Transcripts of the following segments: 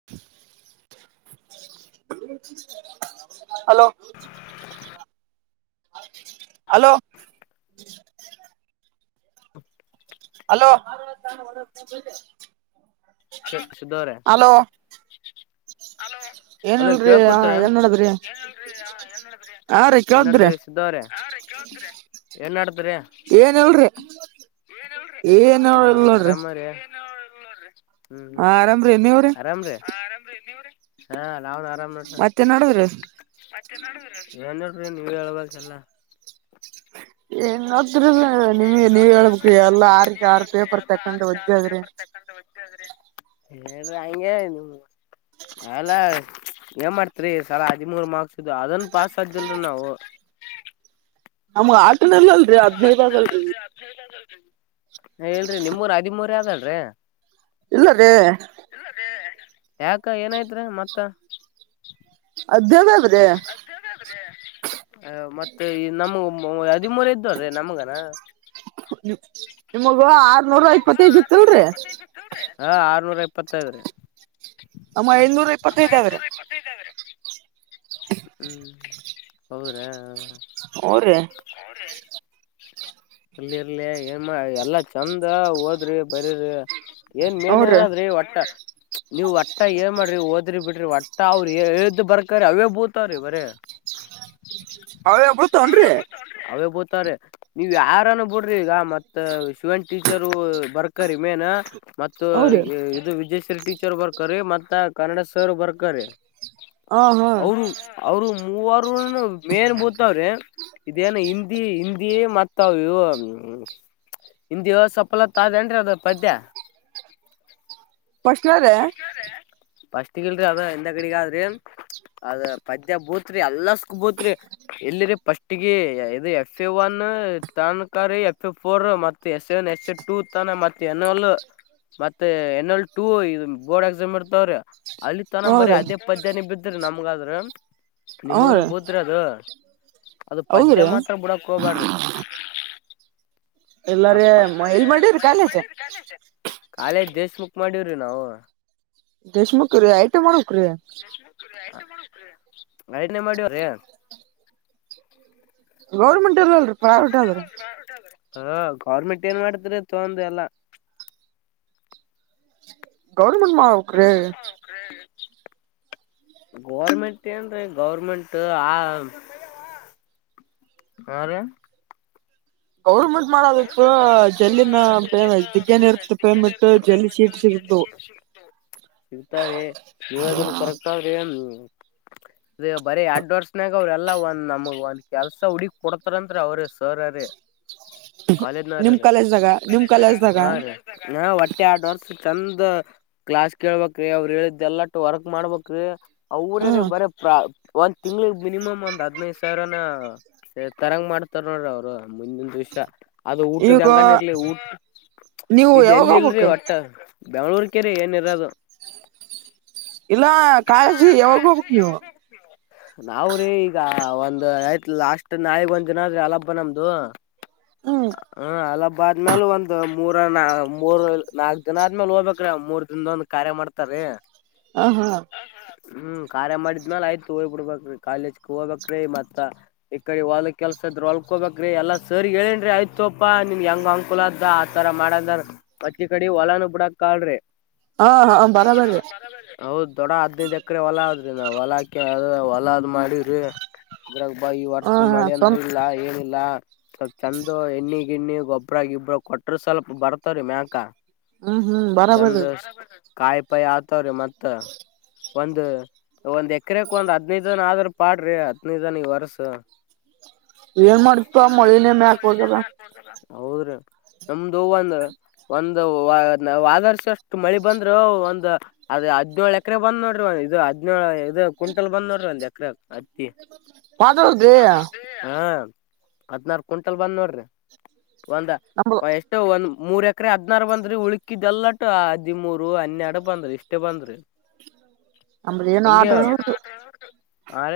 [unintelligible] Hello hello hello Siddu ಅವ್ರ hello ಅಲ್ಲ ಏನಿಲ್ರಿ ಕೇಕ್ ಕೂತ ಏನ್ ಮಾಡದ್ರಿ ಹಾ ರೀ ಏನ್ ಕೇಳದ್ರಿ ನಡದ್ರಿ ಸಿದ್ದು ಅವ್ರೇ ಏನ್ ನಧ್ದ್ದೋಡದ್ರಿ ಏನ್ ಹೇಳ್ರಿ ಏನ್ ಹಾ ಹೇಳಲ್ ನೋಡ್ರಿ [inaudible] ಹ್ಮ್ ಹ್ಮ್ ಆರಾಮ್ರಿ ನೀವ್ರಿ ಆರಾಮ್ರೀ ಹಾ ಆರಾಮ್ ನೋಡ್ರಿ ಮತ್ತೇನ್ ನಡದ್ರಿ ಅಣ್ಣ ಏನ್ ಇಲ್ರೀ ನೀವ ಹೇಳ್ಬೇಕ ಎಲ್ಲ ಏನ್ದ್ರ ನಿಮ್ಗೆ ನೀವ್ ಹೇಳ್ಬೇಕ್ರಿ ಎಲ್ಲಾ ಆರಕ್ಕೆ ಆರು ಪೇಪರ್ ತಕೊಂಡ್ರ ಒದ್ದದ್ರಿ ಹೇಳ್ರಿ ಹಂಗೆ ನೀ ಅಲ್ಲ ಏನ್ ಮಾಡ್ತ್ರಿ ಈ ಸಲಾ ಹದಿಮೂರು ಮಾರ್ಕ್ಸ್ ಬಿದ್ದು ಅದನ್ ಪಾಸ್ ಅಗ್ತಿದಿಲ್ರಿ ನಾವು ನಮ್ಗ್ ಆಟನಲ್ ಅಲ್ರರಿ ಹದ್ನೈ ಅದಾವ್ರಿ ಹೇಳ್ರರಿ ನಿಮ್ಮೂರ ಹದಿೂರಿ ಯಾವ್ದಲ್ರರಿ ಇಲ್ಲದೆ ಯಾಕ ಏನಾಯತ್ ಮತ್ತ ಅದ ಮತ್ತೆ ನಮ ಮೂೂರ ಎದ್ದವ್ರೀ ನಮ್ಗನ ನಿಮಗ ಆರ್ನೂರ ಐಪ್ಪತ್ತೈಗತ್ತಲ್ರರಿ ಹ ಆರ್ನೂರ ಇಪ್ಪತ್ತೈದ್ರೀ ಅಮ್ಮ ಐನೂರ ಇಪ್ಪತ್ತೈದ ಅವ್ರೆ ್ದ ಇದಾವ್ರೆ ಹ್ಮ್ ಹೌದಾ ಅವರ ಅವ್ರೀ ಅಲ್ಲಿ ಇರ್ಲಿ ಏನ್ ಎಲ್ಲಾ ಚಂದ ಹೋದ್ರಿ ಬರೀ್ರಿ ಏನ್ ಹ್ರೀ ಮೇನ್ೇಏನಾದ್ರಿ ಒಟ್ಟ ನೀವು್ ಒಟ್ಟ ಏನ್ ಮಾಡ್ರಿ ಓದ್ರಿ ಬಿಡ್ರಿ ಒಟ್ಟ ಅವರು್ದ್ ಬರ್ಕ್ರ ಅವೇ ಬೂತ್ ಇತ ರೀ ಬರ ಅವೇ ಬಡ್ತಾವನ್್ರೀ ಹಬೋತಾರೆ ನೀವ್ ಯಾರನ ಬಿಡ್ರಿ ಈಗ ಮತ್ತತ್ ಶಿವನ್ ಟೀಚರ್ ಬರ್ಕರಿೀ ಮೇನ್ ಮ ಹ್ರೀ ಇದು ವಿಜಯೇಶ್ವರಿ ಟೀಚರ್ ಬರ್ಕರಿ ಮತ್ತ ಕನ್ನಡ ಸರ್ ಬರ್ಕರಿ ಹ ಹಾ ಅವರು ಅವರು ಮೂವರುನು ಮೇನ್ ಬೂತವ್ರೆ ಇದೇನು ಹಿಂದಿ ಹಿಂದಿ ಮತ್ತ ಇತಾವ ಇ ಹಿಂದಿವ ಸಫಲತ್ ಅದೇನ್ರಿ ಅದ ಪದ್ಯ ಪ್ರಶ್ನ ರ ಫಸ್ಟ್ಗಲ್ರಿ ಅದ ಎಂದ ಕಡೆಗ ಆದ್ರಿ ಅದ ಪದ್ಯ ಬೂತ್ರಿ ಎಲ್ಲ ಸ್ಕ್ ಬೂತ್ರಿ ಇಲ್ಲಿ ರೀ ಪಫಸ್ಟ್ಗ ಇದು ಎಫ್ ಎ ಒನ್ ತನ್ಕಾರಿ ಎಫ್ ಎ ಫೋರ್ ಮತ್ತ ಮ ಎಸ್ನ್ ಎಸ್ ಎ ಟೂ ತಾನ ಮತ್ತೆ ಎನ್ ಎಲ್ ಮತ್ತೆ ಎನ್ ಎಲ್ ಟೂ ಇದು ಬೋರ್ಡ್ ಎಕ್ಸಾಮ್ ಇರ್ತಾವ್ರಿ ಅಲ್ಲಿ ತನ ಬರೇ ಹ್ರೀ ಅದೇ ಪದ್ಯಾನ ಬಿದ್ದ್ರಿ ನಮ್ಗ ಆದ್ರ. ನಿಮ್ಗನು ಹ್ರೀ ಬೂತ್ರಿ ಅದು ಅದು ಪದ್ಯ ಹೌದ್ರಿ ಮಾತ್ರ ಬಿಡಾಕ್ ಹೋಗ್ಬ್ಯಾಡ್ರಿ. ಇಲ್ಲರಿ ಇಲ್ ಮಡಿರಿ ಕಾಲಿ ಐತಿ. ಚಸ ಕಾಲೇಜ್ ದೇಶ ಮುಕ್ ಮಾಡೇವ್ರಿ ನಾವು. ದೇಶ್ಮುಕ್ರೀ ಐಟಿಐ ಮಾಡ್ಬೇಕ್ರೀ. [unintelligible] ಮಾಡೇವ್ರೀ. ಗೌರ್ಮೆಂಟ್ ಇಲ್ ಅಲ್ರೀ ಪ್ರೈವೇಟ್ ಅದ್ರೀ. ಹಾ ಗೌರ್ಮೆಂಟ್ ಏನ್ ಮಾಡ್ತರಿ ತಗೊಂಡ ಎಲ್ಲಾ. ಗೌರ್ಮೆಂಟ್ ಮಾಡ್ [inaudible] ಗೋರ್ಮೆಂಟ್ ಏನ್ರೀ ಗೌರ್ಮೆಂಟ್ ಆ ಹಾ ರೀ. ಗೌರ್ಮೆಂಟ್ ಮಾಡೋದಿತ್ತು ಜಲ್ಲಿನ ಪೇಮ್ ಇದಕ್ಕ ಏನ್ ಇರ್ತ ಪೇಮೆಂಟ್ ಜಲ್ದಿ ಸೀಟ್ ಸಿಗತ್ವು. ಹ ಸಿಗ್ತಾವ್ರೆ ನೀವದನ್ನ ಕರೆಕ್ಟ್ ಆದ್ರೆ ಹ ಅದ ಬರೀ ಎಡ್ಡ ವರ್ಷನಾಗ ಅವ್ರಲ್ಲ ಒಂದ್ ನಮಗ್ ಒಂದ್ ಕೆಲ್ಸ ಹುಡಿಕಿ ಕೊಡ್ತರಂದ್ರಿ ಅವ್ರ ಸರ ರೀ. ನಿಮ್ ಕಾಲೇಜ್ನವ್ರೀ ಕಾಲೇಜ್ದಾಗ ನಿಮ್ ಕಾಲೇಜ್ದಾಗ. ಹಾ ರೀ ಹಾ ಒಟ್ಟ ಯಾಡ್ ವರ್ಷ್ ಚಂದ ಕ್ಲಾಸ್ ಕೇಳ್ಬೇಕ್ರೀ ಅವರು ಹೇಳಿದ್ದೆಲ್ಲಟ್ಟು ವರ್ಕ್ ಮಾಡ್ಬಕ್ರೀ ಅವ್ರೇ ರೀ ಹ್ಮ್ ಬರೆ ಪ್ರಾ ಒಂದ್ ತಿಂಗ್ಳಗ್ ಮಿನಿಮಮ್ ಒಂದ್ ಹದ್ನೈದು ಸಾವಿರನ ಸ ತರಂಗ್ ಮಾಡ್ತಾರ ನೋಡ್ರಿ ಅವ್ರು ಮುಂದಿನ್ ದಿವ್ಸ. ಅದು ಊಟದ ಈಗ ಹೆಂಗಾನ ಇರ್ಲಿ ಊಟ್ ನೀವು ಇಲ್ಲಿ ಯಾವಾಗ ಎಲ್ಲಿ ಹೋಗ್ಬೇಕ ಇಲ್ರಿ ಒಟ್ಟ. ಬೆಂಗ್ಳೂರ್ಕೆರಿ ಏನ್ ಇರೋದು. ಇಲ್ಲಾ ಕಾಲೇಜೀಗ ಯಾವಾಗ ಹೋಗ್ಬೇಕ್ ನೀವ. ನಾವ್ರೀ ಈಗ ಒಂದ ಆಯ್ತ್ ಲಾಸ್ಟ್ ನಾಳಿಗ್ ಒಂದ್ ದಿನ ಆದ್ರ ಆಲೆಬ್ಬ ನಮ್ದು. ಹ್ಮ್ ಹಾ ಆಲಬ್ ಆದ್ಮ್ಯಾಲ ಒಂದ್ ಮೂರ ನ ಮೂರ್ ನಾಲ್ಕ್ ದಿನ ಆದ್ಮೇಲೆ ಹೋಗ್ಬೇಕ್ರೀ ಮೂರ್ ದಿನ್ದೊಂದ್ ಕಾರ್ಯ ಮಾಡ್ತಾರೀ. ಹ ಹಾ ಹ್ಮ್ ಕಾರ್ಯ ಮಾಡಿದ್ಮ್ಯಾಲ ಆಯ್ತ್ ಹೋಗ್ ಬಿಡ್ಬಕ್ರಿ ಕಾಲೇಜ್ ಹೋಗ್ಬೇಕ್ರೀ ಮತ್ತ ಈ ಕಡೆ ಹೊಲಕ್ ಕೆಲ್ಸ ಇದ್ರ ಹೊಲ್ಕೋಬೇಕ್ರಿ ಎಲ್ಲಾ ಸರೀಗ್ ಹೇಳೇನ್ರಿ ಆಯ್ತೂಪ್ಪಾ ನಿನ್ಗ ಹೆಂಗ ಅನ್ಕೂಲ ಆದ್ದ ತರ ಮಾಡಂದಾರ ಮತ್ತೀಕಡೆ ಹೊಲನು ಬಿಡಕ್ ಕಳ್ರಿ. ಹಾ ಹಾ ಬರಾಬರ್ರಿ ಹೌದ್ ದೊಡ ಹದ್ನೈದ ಎಕ್ರೆ ಹೊಲ ಆದ್ರಿ ನಾವ್ ಹೊಲಾಕಿ ಅದ ಹೊಲಾದ್ ಮಾಡಿವ್ರಿ. ಇದ್ರಾಗ ಬಾ ಈ ಹ ವರ್ಷ ಹಾ ಮಳೆ ಅಂದ್ರೆ ಸ್ವಂತ ಇಲ್ಲ ಏನಿಲ್ಲಾ. ಸ್ವಲ್ಪ್ ಚೆಂದ ಎಣ್ಣಿ ಗಿಣ್ಣಿ ಗೊಬ್ಬ್ರ ಗಿಬ್ರ ಕೊಟ್ರ ಸ್ವಲ್ಪ ಬರ್ತಾವ್ರೀ ಮ್ಯಾಕ. ಹ್ಮ್ ಹ್ಮ್ ಚಂದ ಬರಾಬರ್ರಿ ಕಾಯಿ ಪಾಯಿ ಆತವ್ರಿ ಮತ್ತ. ಒಂದ ಒಂದ್ ಎಕ್ರೆಕ್ ಒಂದ್ ಹದ್ನೈದನ ಆದ್ರ ಪಾಡ್ರಿ ಹದ್ನೈದನ ಈ ವರ್ಸ. ಏನ್ ಮಾಡ್ತಾ ಮಳೀನೆ ಮ್ಯಾಕ್ ಹೋಗದ. ಹೌದ್ರಿ ನಮ್ದು ಒಂದ ಒಂದು ವಾ ಹ್ವಾದರ್ಸ ಅಷ್ಟು ಮಳಿ ಬಂದ್ರು ಒಂದು ಅದ ಹದ್ನೋಳೆಕ್ ಎಕ್ರ ಬಂದ್ ನೋಡ್ರಿ ಒ ಇದು ಹದ್ನೇಳ ಇದು ಕ್ವಿಂಟಲ್ ಬಂದ್ ನೋಡ್ರಿ ಒಂದು ಎಕ್ರೆ ಹತ್ತಿ. [unintelligible] ಹಾ ಹದ್ನಾರು ಕ್ವಿಂಟಲ್ ಬಂದ್ ನೋಡ್ರಿ ಒಂದ ನಮ್ದ ಎಷ್ ಒಂದ್ ಮೂರ್ ಎಕರೆ ಹದ್ನಾರ ಬಂದ್ರಿ ಉಳಕಿದ್ದಲ್ಲಟ್ಟ ಹದಿಮೂರು ಹನ್ನೆರಡು ಬಂದ್ರಿ ಇಷ್ಟೇ ಬಂದ್ರಿ ಅಮ್ರ ಏನು ಆರ್್ರ ಹು ಹ ರ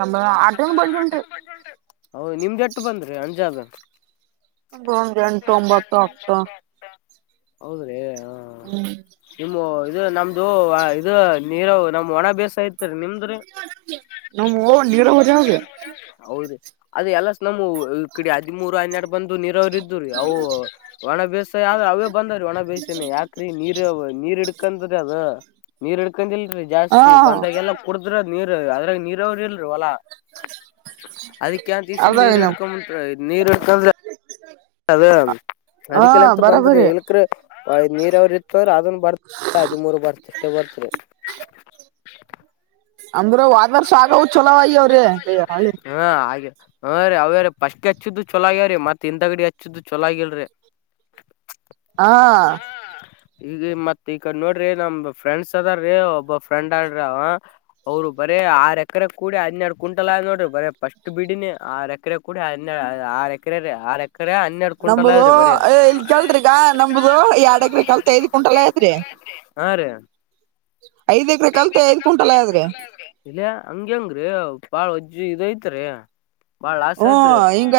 ನಮ್ಮ್ ಆಟ್ ಬಯಟ್ಟ್ ಹೌದು ನಿಮ್ದ್ ಎಟ್ಟು ಬಂದ್ರರಿ ಅಣ್ಜಾಗನ್ ಒಂದ್ ಎಂಟು ಒಂಬತ್ತು ಹತ್ತು ಹೌದ್ರಿ ಹ ಹ್ಮ್ ಇದು ನಮ್ದು ಇದು ನೀರು ನಮ್ ವಣ ಬೈಸು ಇತ್ತುರಿ ನಿಮ್ಧು [unintelligible] ನಮ್ಮ [unintelligible] ಹೌದ ಅದ ಎಲ್ಲ ಸಂ ಕಡೆ ಹದಿಮೂರು ಹನ್ನೆರಡು ಬಂದು ನೀರವ್ರ ಇದ್ದುರೀ ಅವು ಬಾಳ ಬೇಸ್ ಯಾವ್ರ ಅವೇ ಬಂದ್ರೀ ಒಣ ಬೇಸಸಿನ ಯಾಕ್ರೀ ನೀರ್ ನೀರ್ ಹಿಡ್ಕಂದ್ರಿ ಅದು ನೀರ್ ಇಡ್ಕೊಂಡಿಲ್ರರಿ ಹಾ ಜಾಸ್ತಿ ಬಂದಾಗೆಲ್ಲಾ ಕುಡದ್ರ ನೀರ್ ಅದ್ರಾಗ ನೀರವರಿ ಎಲ್ರಿ ಹೊಲಾ ಅದಕ್ಕೆಂತಸ ಅದಾಗ ನೀರ್ ನಮ್ ಇಡ್ಕೊಂಬಂಟ ನೀರ್ ಇಡ್ಕಂದ್ರೆ ಅದೆ ಹಾ ಅದಕ್ಕೆಲ್ಲಂತು ಬಂದ್ರಿ ಬರಬರಿ ಇಲ್ಲಿ ನೀರಾವರಿ ಇತ್ತಂದ್ರ ಅದನ್ ಬರ್ತ ಹದಿಮೂರ್ ಬರ್ತಷ್ಟೇ ಬರ್ತ್ರಿ ಅಂದ್ರೆ ಹೋದರು ಸಾಕಿರೊ ಚನಾಗೆವ್ರಿ ಹಾ ಹಾಗೆ ರೀ ಅವ್ಯ ಫಷ್ಟಿಗೆ ತಿದ್ದು ಚೆಲುವಾಗಿರಿ ಆಮೇಲೆ ಹಿಂದಗಡೆ ಹೆಚ್ಚಿದ ಚುಲುವಾಗಿಲ್ರಿ ಹಾ ಈಗ ಮತ್ ಈಗ ನೋಡ್ರಿ ನಮ ಫ್ರೆಂಡ್ಸ್ ಅದಾರ್ರೀ ಒಬ್ಬ ಫ್ರೆಂಡ್ ಅ್ರ ಅವರು ಬರೇ ಆರ ಎಕರೆ ಕೂಡಿ ಹದ್ೆರಡು ಕ ಕುಂಟಲ್ ಆ್ ನೋಡ್ರ ಬರರಿ ಫಸ್ಟ್ ಬಿಡಿನಿ ಆ ರ ಎಕರೆ ಕೂಡ ಅ ಆರು ಎಕರೆ ಆರು ಎಕರೆ ಹನ್ನೆರಡ್ ಕುಂಟಲ್ ನಮುದು ಆದ್ರಿ ಬರೀ ಇಲ್ ಕೆಲ್ರಿಿಗ ನಮುದು ಎರಡಕ್ರ ಕಲ್ತ್ ಐದ್ ಕುಂಟಲ್ ಐತ್ರಿ ಹಾ ರೀ ಐದ್ ಎಕ್ರ ಕಲ್ತೆ ಐದ್ ಕುಂಟಲ್ಲ ಆದ್ರಿ ಇಲ್ಲ ಹಂಗಗೆ ಹೆಂಗ್ರರಿ ಬಾಳ ಅಜ್ಜಿ ಇದ ಐತ್ರಿ ಹ್ಮ ಹಿಂಗ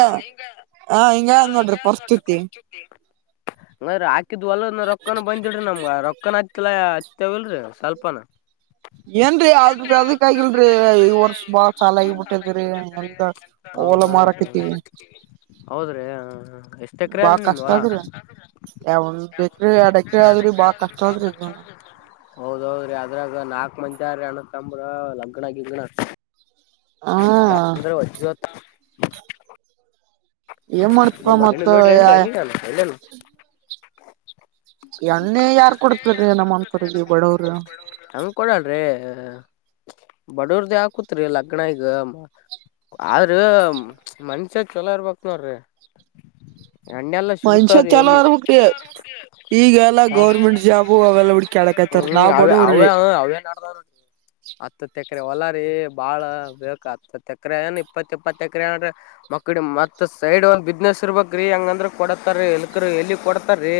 ಹಿಂಗ್ ಅದ ನೋಡ್ರಿ ಪರಿಸ್ಥಿತಿ [unintelligible] ಅಂಗರಿ ಹಾಕಿದ್ವಲರಿ ರೊಕ್ಕನ ಬಂದಿಲ್ಲಿ ನಮ್ಗ ರೊಕ್ಕನ ಹತ್ತಲ್ಲ ಹತ್ತವಲ್ರಿ ಸ್ವಲ್ಪನು ಏನ್ರೀ ಆದ್ರ ಅದಕ್ಕ ಆಗಿಲ್ರರಿ ಈ ವರ್ಷ ಬಾಳ ಸಾಲ ಆಗಬಿಟ್ಟಿದ್ರಿ ಎಂತ ಹೌದೌದು ಹೌದ್ರೀ ಎಷ್ಟು ಎಕರೆ ಆದ ನಿಮ್ದು ಹೊಲ ಯಾವ ಒಂದ ಎಕ್ರೆ ಹೆರಡ್ ಎಕ್ರೆ ಆದ್ರಿ ಬಾಳ ಕಷ್ಟ ಆದ್ರಿ ಹೌದೌದ್ರೀ ಅದ್ರಾಗ ನಾಕ ಮಂದ್ಯಾರೀ ಅಣ್ಣತ್ತಂಬ್ರ ಲಗ್ನಗಿಗ್ನ ಆಗಿದನ ಹಾ [unintelligible] ಏನ್ ಮಾಡ್ತೀಯಪ್ಪ ನಿಮ್ ಹೆಣ್ಣು ಮತ್ತು ನೋಡ್ರಿ ಏನ್ರಿ [unintelligible] ಎಣ್ಣೆ ಯಾರ್ ಕೊಡ್ತರಿರಿ ನಮ್ಮ ಅಂತವರೆಗೆ ಬಡವರು ಹಂಗ್ ಕೊಡಳ್ರಿ ಬಡವರದೇ ಹಾಕತ್ರಿ ಲಗ್ನ ಈಗ ಆದ್ರ ಮನಸು ಚಲೋ ಇರ್ಬೇಕಕ್ ನೋಡ್ರಿ ಎಣ್ಣೆ ಯೆಲ್ಲಾ ಮನುಷ್ಯ ಸಿಗತವ್ರಿ ಚಲೋ ಇರ್ಬೇಕ್ರಿ ಈಗೆಲ್ಲಾ ಗೌರ್ಮೆಂಟ್ ಜಾಬು ಅವೆಲ್ಲ ಹುಡ್ಕ್ಯಾಡಕತ್ತಾರ ಹ್ಮ್ ನಾವ್ ಅವೇ ಅವೇ ಬಡವ್ರಿ ಅವೇ ನೇದಾವ್ರಿ ಹತ್ತತ್ ಎಕರೆ ಹೊಲಾರಿ ಬಾಳ ಬೇಕ ಹತ್ತತ್ತು ಎಕರೆ ಏನ್ ಇಪ್ಪತ್ ಇಪ್ಪತ್ತು ಎಕರೆ ನೋಡ್ರಿ ಮಾಗಡಿ ಮತ್ ಸೈಡ್ ಒಂದು ಬಿಜಿನೆಸ್ ಇರಬೇಕ್ರಿ ಅಂದ್ರೆ ಕೊಡುತ್ತಾರೆ ಇಲ್ಲಾಂದ್ರೆ ಏನು ಕೊಡುತ್ತಾರೆ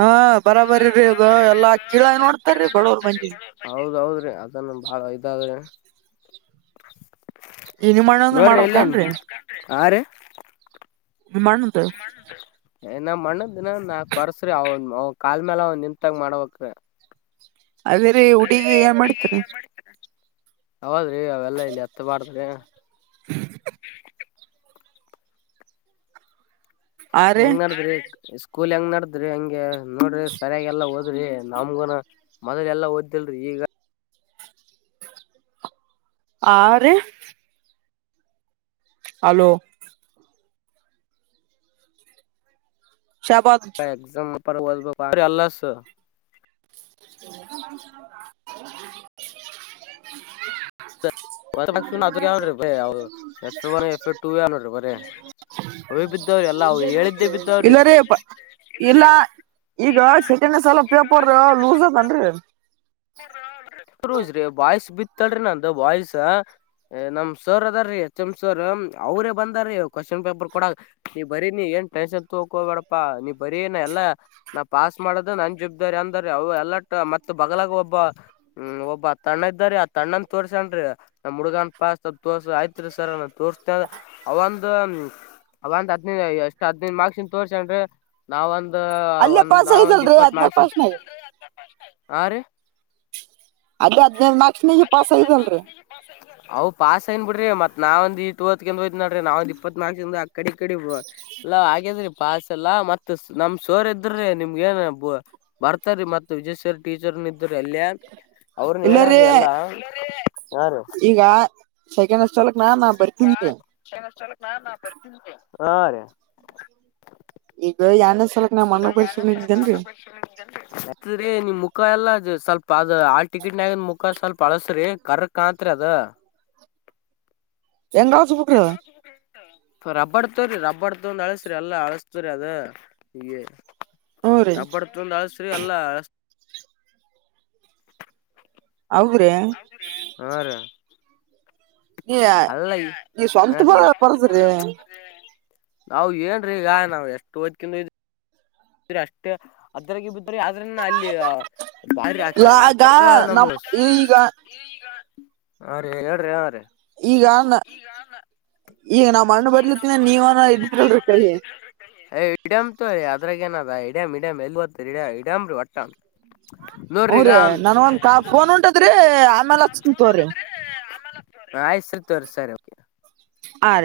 ಹಾ ಬರಾಬಾರೀ ಅದು ಎಲ್ಲಾ ಗಿಳಗಿ ನೋಡ್ತಾರೀ ಬಡವರ್ ಮಂದಿಗೆ ಹೌದ್ ಹೌದ್ರಿ ಅದನ್ನು ಬಾಳ ಇದಗೀದೆ ಇದ್ ಮಾಡ್ ಅಂದ್ರ ಮಾಡ್ಬೇಕ್ ಏನ್ರಿ ಹಾ ರೀ [unintelligible] ನಮ್ ಅಣ್ಣಾಗೆ ಇನ ನಾಲಕ್ ವರ್ಷರಿ ಅವನ ಕಾಲ್ ಮೆಲ್ ಅವನ್ ನಿಂತಗ್ ಮಾಡ್ಬೇಕ್ ರಿ ಅದೇರೀ ಹುಡುಗಿ ಏನ್ ಮಾಡ್ತಾರೆ ಹೌದ್ರಿ ಅವೆಲ್ಲ ಇಲ್ಲಿ ಎತ್ತಬಾರದ್ದು ಆ ರೀ ಹೆಂಗ್ ನೇ ಡದ್ರಿ ಸ್ಕೂಲ್ ಹೆಂಗ್ ನೆಡದ್ರಿ ಹೆಂಗೆ ಈಗ ನೋಡು ಸರಿಯಾಗಿಲ್ಲ ಹೋದ್ರಿ ಮೊದಲಲ್ಲ ಓದಿಲ್ಲ ಆರಿ ಹಲೋ ಶಪತ್ ಎಕ್ಸಾಮ್ರ ದ್ಬೇಕ ಅಲ್ಲಸ್ [unintelligible] ಅದ F A one F A ಟುಏೋ್ರಿ ಬರ ಅವೇ ಬಿದ್ದವ್ರಿ ಎಲ್ಲಾ ಅವ ಹೇಳಿದ್ದೇ ಬಿದ್ದಾವ್ರಿ ಇಲ್ಲರಿ ಇಲ್ಲ ಈಗ ಸಕನ್ ಸಲ ಪೇಪರ್ ಲೂಸ್ ಅತನ್ರಿ ಜ್ರಿ ಬಾಯ್ಸ್ ಬಿತ್ತಲ್ಿ ನಂದು ಬಾಯ್ಸ ನಮ್ ಸೋರ್ ಅದ ರೀ ಎಚ್ ಎಂ್ ಸೋರ್ ಅವರೇ ಬಂದಾರೀ ಕ್ವಶನ್ ಪೇಪರ್ ಕೊೂಡ ನೀ ಬರೀ ನೀ ಏನ್ ಟೆನ್ಷನ್ ತೊಕೊಬೇಡಪ್ಪಾ ನೀ ಬರೀನ ಎಲ್ಲಾ ನಾ ಪಾಸ್ ಮಾಡೋದು ನನ್ ಜಬ್ದಾರಿ ಅಂದ್ರ ಅವ ಎಲ್ಲ ಮತ್ತ ಬಗ್ಲಾಗ ಒಬ್ಬ ಒಬ್ಬ ಹ್ಮ ಒಬ್ಬ ತಣ್ಣ ಇದ್ದಾರಿ ಆ ತಣ್ಣನ್ ತೋರ್ಸನ್್ರಿ ನಮ್ಮ್ ಹುಡ್ಗನ್ ಪಾಸ್ ತೋರ್ಸ ಆಯ್ತ್ರಿ ಸರ್ ನ ತೋರ್ತೆ ಅವಂದ ಅವಂದ್ ಹದಿನೈದು ಎಷ್ಟ್ ಹದಿನೈದು ಮಾರ್ಕ್ಸನ್ ತೋರ್ಸನ್ರೀ ನಾವೊಂದ ಅಲ್ಲೇ ಒಂದ್ ಪಾಸ್ ನಾವ ಒಂದ್ ಆಗಿದಲ್ರರಿ ಹದ್ನೈದು ಇಪ್ಪತ್ನಾಲ್ಕ ಪಾಸ್ನಾಗ ಹಾರೀ ಅದು ಹದಿನೈದದುಕ್ [unintelligible] ಅವು ಪಾಸ್ ಐನ್ ಬಿಡ್ರ ಮತ್ ನಾವ ಒಂದ ಇಟ್ವತ್ ಹೋಯ್ ನಡ್ರ ನಾವ ಒಂದ ಇಪ್ಪತ್ ನಾಕ ಜ ಆಗ್ತ ಕಡಿ ಕಡಿ ಎಲ್ಲ ಹಾಗ್ಯಾದ್ರೆ ಪಾಸಲ್ಲಾ ಮತ್ ನಮ್ ಶೋರ್ ಇದ್ರೆ ನಿಮ್ಗಏನ್ ಬರ್ತಾರ ಮತ್ತ ವಿಜಯ್ವರ್ ಟೀಚರ್ನ ಇದ್ರ ಅಲ್ಲಯ ಅವ್ರನ್ ಹೇಳಾರ ಇಲ್ಲರೀ ರಿ ಎಲ್ಲಾ ಹಾ ರೀ ಈಗ ಸೆಕೆಂಡ್ ಅಸ್ಲ್ಕ್ ನ ನಾ ಬರ್ತನ್ವಿ ಹಾ ರ ಈಗ ಯನ್ ಸಲಕ್ ನಾ್ ಅ್ಣ ಪರಿಷ ಇಿದ್ದೇನ್ರಿ ಹತ್ ನಿಮ್ ಮುಖ ಎಲ್ಲ ಅ್ ಸ್ವಲ್ಪ ಅದ ಆ ಟಿಕೆಟ್ನಾಗದ ಮುಖ ಸ್ವಲ್ಪ ಅಳಸ್ರಿ ಕರ್ ಕತ್ರಿ ಅದ ಎಂಗ್ರ ಬೆಂಗಾಲ್ ಸು ರಬ್ಬಡ್ ತವ್ರಿ ರಬ್ಬರ್ ತೊಂದು ಅಳಸ್ರಿ ಎಲ್ಲಾ ಅಳಸ್ತ್ರರಿ ಅದ ಈಗ ರೀ ತಬ್ಬಡ್ತಂದು ಅಳಸ್ರಿ ಅಲ್ಲ ಅ ಅವ್ರೆ ಹಾ ರ ಈ ಈ ಸ್ವಂತ ಹಾ ಬರ ರೀ ಬರ್ದ್ರಿ ನಾವು ಏನ್ರೀ ಈಗ ನಾವ್ ಎಷ್ಟ್ ಹೊ್ಿಂದು ಅಷ್ಟೇ ಅದ್ರಗೆ ಬಿದ್ರೆ ಯಾವ ಅದ್ರನ್ನ ಅಲ್ಲಿ ಬಾರಿ ಆ ಆ ಈಗ ಕೆಕ್ಕ ನಮ್ ನಮ್ಮ ಈಗ ಹಾ ರೀ ಹೇಳ್ರಿ ಯಾ ರೀ ಈಗ ಈಗ ನ ಈಗ ನಾ್ ಮ್ಣ ಬಿನ ನೀವ [inaudible] ಹಿಡಂ ತ ಅದ್ರಾಗ ನದ ಇಡಂ ಹಿಡಮಂ ಎಲ್ ಒಡ ಹಿಡಂ ಒಟ್ಟಂ ಹಊ್ರ ನನ್ ಒಂದ ಕ ಫೋನ್ ಉಂಟದ್ರಿ ಆಮೇಲ್ ಹಕ್ಂತವ್ರಿ ಆ ಹೆಸರು ತೋರ್ ಸರಿ ಕೆ ಆ ರ